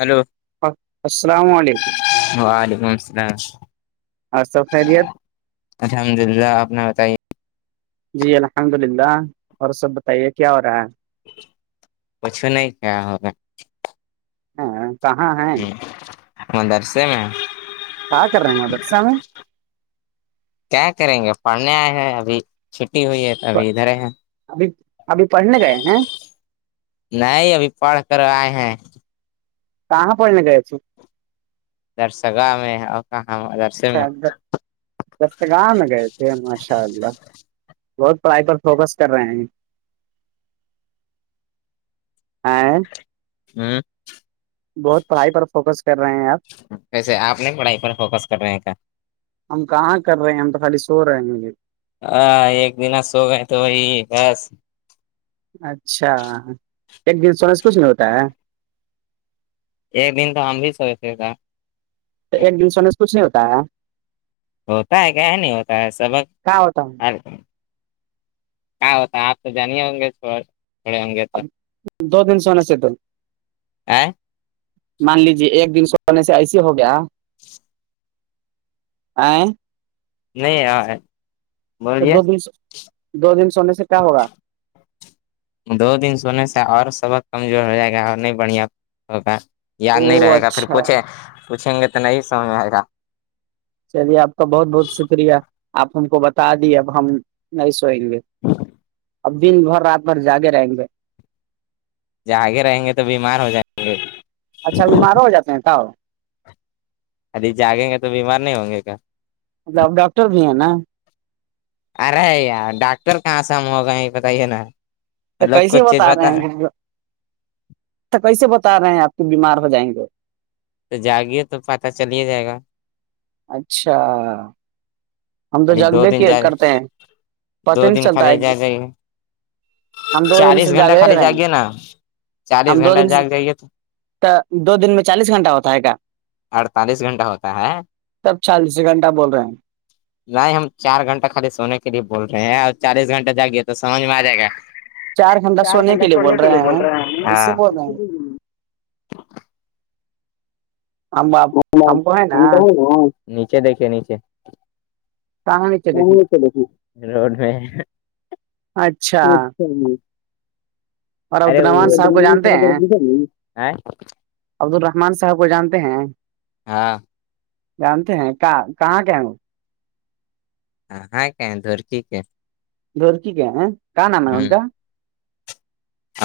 Hello السلام علیکم وعلیکم السلام اور سف خیریت الحمد للہ آپنا بتائیے جی الحمد للہ اور سب بتائیے کیا ہو رہا ہے کچھو نہیں کیا ہوگا ہاں ہ مدرسے میں ہ کر رہنے مر سوامی کیا کریں گے پڑھنے آئے ہیں ابھی چھٹی ہوئی ہے ابھی ادھر ہیں ابھی ابھی پڑھنے گئے ہیں نہیں ابھی پڑھ کر آئے ہیں کہاں پڑ لے گئے اچے [unintelligible] درسگا میں اور کہاں میں اچھا گم گئے تھ ماشاء اللہ بہت پڑھائی پر فوکس کر رہے ہیں ہاں ہوں [unintelligible] بہت پڑھائی پر فوکس کر رہے ہیں آپ ویسے آپ نہیں پڑھائی پر فوکس کر رہے ہیں کیا ہم کہاں کر رہے ہیں ہم تو خالی سو رہے ہیں مجھے ہاں ایک دن سو گئے تو وہی بس اچھا ایک دن سونے سے کچھ نہیں ہوتا ہے ایک دن تو ہم بھی س ہو تھا تو ایک دن سے اننے سے کچھ نہیں ہوتا ہے ہوتا ہے کیا ہے نہیں ہوتا ہے سبق کہاں ہوتا ہ ہے [unintelligible] کیا ہوتا ہے آپ تو جانے ہوں گے س ب دو دن سونا سے د [unintelligible] مان لیجے ایک دن سونے سے ایسے ہو گیا [inaudible] آئیں [inaudible] نہیں آاں [unintelligible] دو دن دو دن سونے سے کیا ہوگا دو دن سونے سے اور سبق کمزور ہو جائے گا اور نہیں بڑھیا ہوگا یاد نہیں او رہے گا پھر اچھا پوچھے پوچھیں گے تو نہیں سمجھ آئے گا یعنی اپ کا بہت بہت شکریہ اپ ان کو بتا دیا اب ہم نہیں سوئیں گے اب دن بھر رات بھر جاگے رہیں گے ج آگے رہیں گے تو بیمار ہو جائے گے اچھا بیمار ہو جاتے ہیں تؤ ابھی جاگیں گے تو بیمار نہیں ہوں گے گا مطلب اب ڈاکٹر بھی ہیں نا ارے یار ڈاکٹر کہاں سے ہم ہوگئے یہ بتائیے نا تو مطلب کیسے کچھ چیز بتا رہے ہیں تو کیسے بتا رہے ہیں آپ کے بیمار ہو جائیں گے تو جاگیے تو پتا چل ہی جائے گا [unintelligible] اچھا ہم تو خالی دو جگبے دن جا کرتے ہیں دو پتہ نہیں دن چلتا خالی ہے جا کہ جائے گے ہم دو دن چالیس سے گھنٹہ خالی رہے ہیں جاگے نا چالیس گھنٹہ جا کے جائیے تو تو دو دن میں چالیس گھنٹہ ہوتا ہے کیا اڑتالیس گھنٹہ ہوتا ہے تب چالیس گھنٹہ بول رہے ہیں [unintelligible] نہیں ہم چار گھنٹہ خالی سونے کے لیے بول رہے ہیں اور چالیس گھنٹہ جاگیے تو سمجھ میں آ جائے گا چار گھنٹہ سھوڑنے کے لیے بول رہے ہیں ہم آپ ہم کو ہے نا نیچے دیکھے نیچے کہاں نیچے دیکھیں وہ چلے روڈ میں [unintelligible] اچھا جی [inaudible] اور عبد ارے الرحمان صاحب کو جانتے عبدالرحمان صاحب کو جانتے ہیں [unintelligible] ہاں جانتے ہیں کہ کہاں کیا ہیں وہ ہاں ہےاں کیا دور کی کے درکی کے ہیں کہاں نام ہے ان کا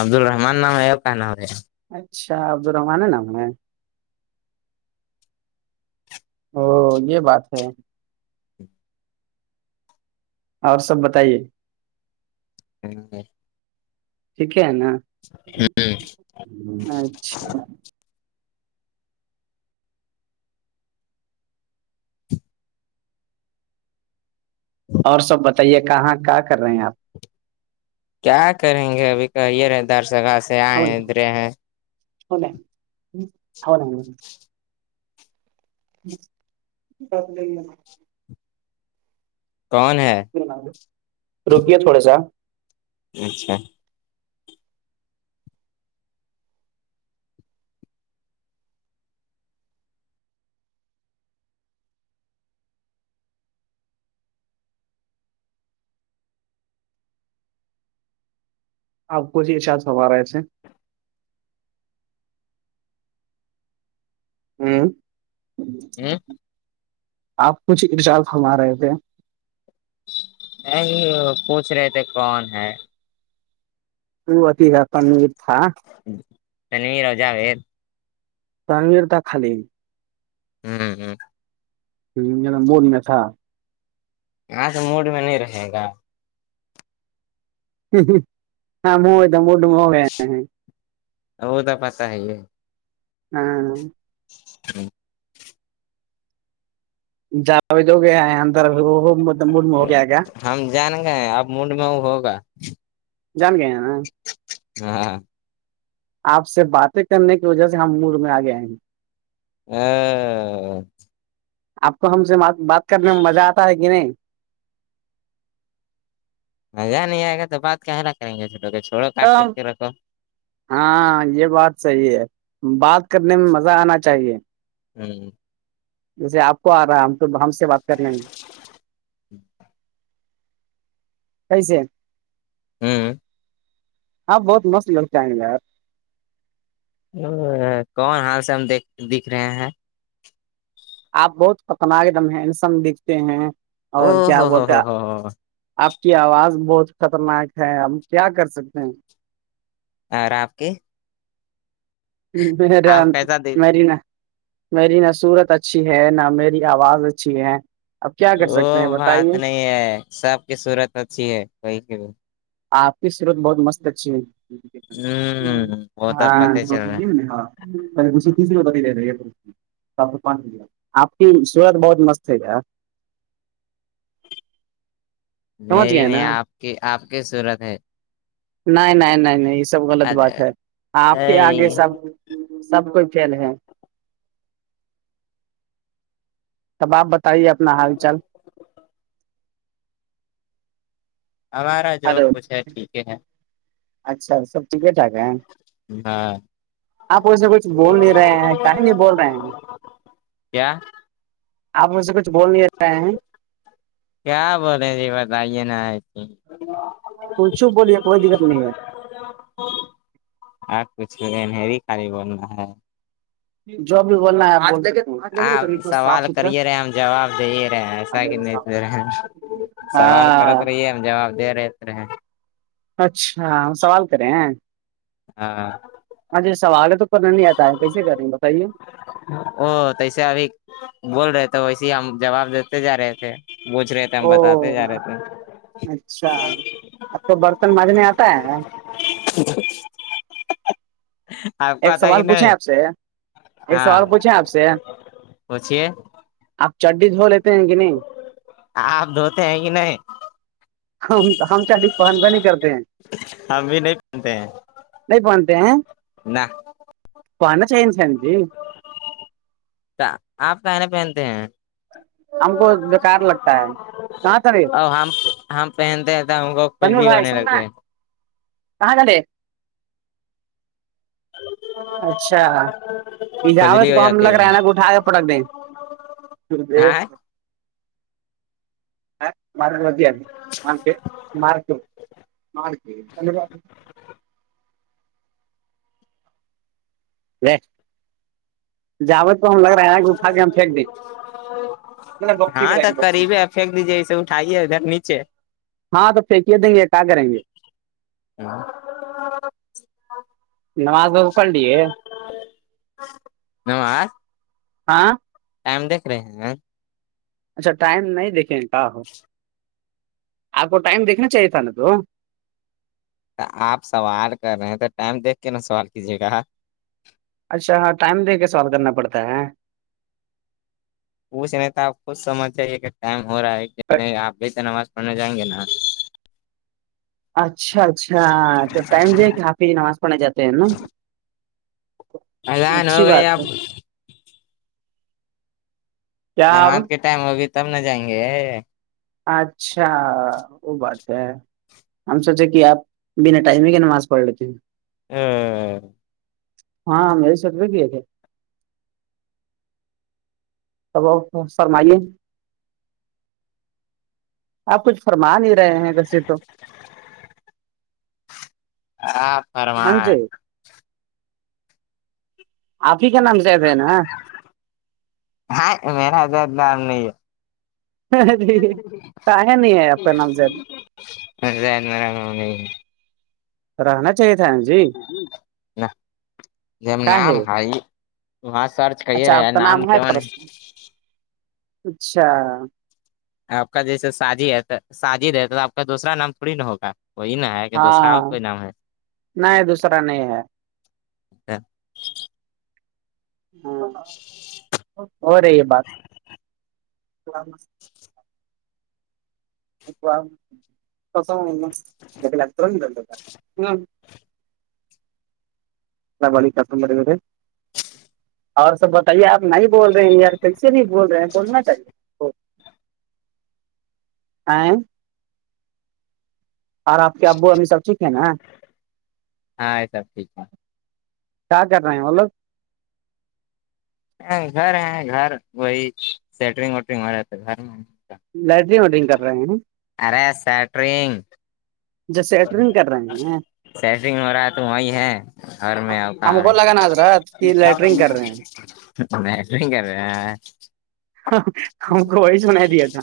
عبدالرحمان نام ہے اور کیا نام ہےا اچھا عبد الرحمن ہے نام ہے او یہ بات ہے اور سب بتائیے ہوں ٹھیک ہے نا اچھا اور سب بتائیے کہاں کیا کر رہے ہیں آپ کیا کریں گے ابھی کہیے رہے دار سگا سے آئے ہیں ادھرے ہیں اولےنا بسلا کون ہے روکیے تھوڑا سا اچھا آپ کو ج اشاج ہوارا ایسے ہوں آپ کچھ ارجاف ہمما رہے تھے نہیں پوچھ رہے تھے کون ہے وہ اتی تھا کیر تھا تنویر اور جاوید پرگیر د خالی ہوں مول میں تھا ہاں تو موڑ میں نہیں رہے گا ہاں مئے تو موٹ م ہودا پت ہے ہاں ہاں جاوج ہو گے ہے ا وہ م مڈ میں ہو گیا گ ہم جان گئے اب موڈ میں وہ ہوگا جان گئے ہیں نا ہاں آپ سے باتیں کرنے کی وجہ سے ہم مور میں آگئے آئے ہیں [unintelligible] آپ کو ہم سےات بات کرنے میں مزہ آتا ہے کہ نہیں مزہ نہیں آئے گا تو بات کہنا کریں گے چھو چوڑو کاٹ تب کرتے رکھو ہاں یہ بات صحیح ہے بات کرنے میں مزہ آنا چاہیے ہوں جیسے آپ کو آ رہا ہے ہم تو ہم سے بات کر لیں گے کیسے ہوں ہاں بہت مست لگ چاہیں گےیپ کون حال سے ہم دیکھ دکھ رہے ہیں آپ بہت خطرناک ایک دم ہےسن دکھتے ہیں اور کیا ہو کیا آپ کی آواز بہت خطرناک ہے ہم کیا کر سکتے ہیں اور آپ کے رام آپ کیسا د مرینا میری نہ صورت اچھی ہے نہ میری آواز اچھی ہے اب کیا کر سکتے ہیں بتائیے ساب کی صورت اچھی ہے وہی سے بھی آپ کی سرت بہت مست اچھی ہےاں وہ تو پتہ ا چل رہا ہے اسھے تیسری بتا نہیں رہے بانچ آپ کی سورت بہت مست ہے یار سمجھ میری گئے نہیں نا آپ کی آپ کی صورت ہے نہیں نہیں نہیں نہیں یہ سب غلط بات ہے آپ کے آگے سب سب کوئی فیل ہے تب آپ بتائیے اپنا حال چال ہمارا جو ہلو کچھ ہے ٹھیک ہے ہے اچھا سب ٹھیکے ٹھاک ہیں ہاں آپ اس سے کچھ بول نہیں رہے ہیں کہیں نہیں بول رہے ہیں کیا آپ مج سے کچھ بول نہیں رہے ہیں کیا بول رہے جی بتائیے نا ہےئے ت ت چو بولیے کوئی دقت نہیں ہے [unintelligible] آ کچھ کرری خالی بولنا ہے جو بھی بولنا ہے آپ آپ بول۔ صاف سوال ستھرا کرے رہے ہم جواب دے رہے ایسا کہ نہیں رہے سوال کرت ہاں رہیے ہم جواب دے رہے رہے اچھا ہم سوال کرے ہیں ہاں اھے سوال تو کرنا نہیں آتا ہے کیسے کر رہے بتائیے او تو ایسے ابھی بول رہے تھے ویسے ہی ہم جواب دیتے جا رہے تھے بوچھ رہے تھے ہم او بتات جا رہے تھ اچھا اب تو برتن مج نہیں آتا ہے ج [unintelligible] ایک سوال پوچھے آپ سے ایک سوال ہاں پوچھے آپ سے پوچھیے آپ چڈی دھو لیتے ہیں کہ نہیں آپ دھوتے ہیں کہ نہیں ہم ہم چی پسندگ نہیں کرتے ہیں ہم بھی نہیں پہنتے ہیں نہیں پنتے ہیں نہ پن چئیچی آپ کان پہنتے ہیں ہم کو بےکار لگتا ہے کہاں ترے اور ہم ہم پہنتے ہیں تھ ہم کو کل تنور بھی بھائی ہونے سننا لگے کہاں جے اچھا اجاوت کھجلی ہو کو ہم جاتی لگ رہا ہے نا کہ اٹا کے پٹک دیں ہاں [unintelligible] ارک ب مارکارکالک داد و جاوت کو ہم لگ رہا ہے نا کہ اٹھا کے ہم پھینک دیں [unintelligible] ہاں تو قریب ہے پھینک دیجیے اسسے اٹھائیے ادھر نیچے ہاں تو پھینکے دیں گے کیا کریں گے ہ [unintelligible] نماز و پڑ لیے نماز ہاں ٹائم دیکھ رہے ہیں اچھا ٹائم نہیں دیکھیں کہ ہو [unintelligible] آپ کو ٹائم دیکھنا چاہیے تھا نا تو آپ سوال کر رہے ہیں تو ٹائم دیکھ کے نا سوال کیجیے گا اچھا ہاں ٹائم دے کے سوال کرنا پڑتا ہے اس نہیں تو آپ خود سمجھ جائیے کہ ٹائم ہو رہا ہے آپ ب تو نماز پڑھنے جائیں گے نا اچھا اچھا تو ٹائم د ہے کہ حپی نماز پڑھنے جاتے ہیں نا ایضان ہو اچھی گئے بات اب ہے کیا آپ جماعت کے ٹائم ہوگی تب نہ جائیں گے اچھا وہ بات ہے ہم سوچے کہ آپ بنا ٹائم میں کے نماز پڑھ لیتے ہیں ہ ہاں میرے سرٹرفک بھیئے تھے توب فرمائیے آپ کچھ فرما نہیں رہے ہیں ویسے تو ہاں ہاں جی آپ ہی کیا نام سے تھ ہیں نا ہاں میریرد نام نہیں ہے م کااہ نہیں ہے آپ کا نام ج زید م نہیں رہنا چاہیے تھا نا جی ج نام ہے وہاں سر اچھا آپ کا نام ہے پرسن اچھا آپ کا جیسے ساجد ہے ساجد ہے تو آپ کا دوسرا نام تھوڑی نا ہوگا وہی نا ہے کہ دوسرا اور ہاں کوئی نام ہے نہیں دوسرا نہیں ہے ہاں ہو رہی یہ بات ایکس د لگ ہ اللام علیکم اور سب بتائیے آپ نہیں بول رہے ہیں یار پسے نہیں بول رہے ہیں سننا چاہیے آ اور آپ کے ابو امی سب ٹھیک ہے نا ہاں یہ سب ٹھیک کیا کر رہے ہیں مطلب گھر ہیں گھر وہی سیٹرنگ وٹرنگ ہو رہا گھر میں لائٹری وٹرنگ کر رہے ہیں ارے سٹرینگ جیسے لیٹرنگ کر رہے ہیں سیٹنگ ہو رہا ہے تو وہی ہے گھر میں اور ہم کو لگا نا حضرت کہ لیٹرنگ کر رہے ہیں کہ نہیں نہیں کر رہے ہ ہم کوئی سناائی دیا تھا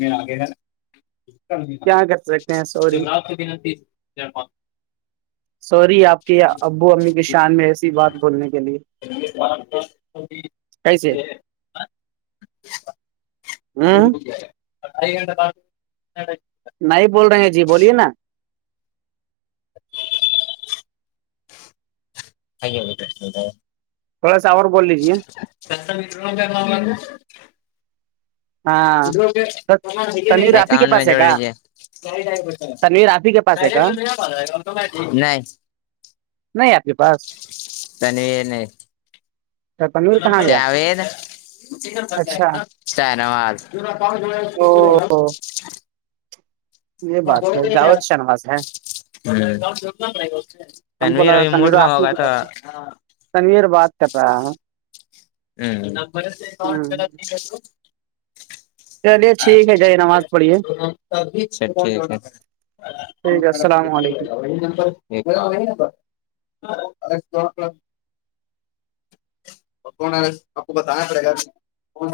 م آ گ ہےا کیا کر سکتے ہیں سوری جملہات کب بھی ج سوری آپ کے ابو امی کی شان میں ایسی بات بولنے کے لیے ار کیسے یہ ہ ب نہیں بول رہے ہیں جی بولیے نا آ ہو تھوڑا ساوور بولجیے کسا مٹ رہ گ ب م ہاں تنویر آپ ہی کے اکاؤنٹ میں پاس ہے جوڑ کا لیجے تنویر آپ ہی کے پاس ہے کا نہیں نہیں آپ کے پاس تنویر کہاں ج گیا وید اچھا دن واد تو یہ بات ہے جاوید شنواز ہے ہم تنویر اب موڈ میں ہوگا تھا تنیر بات کر رہا ہے ہ ہ چلیے ٹھیک ہے جی نماز پڑھیے اچابھ ٹھیک ہے السلام علیکم ا ن کون آ رہ آپ کو بتانا پڑے گا کون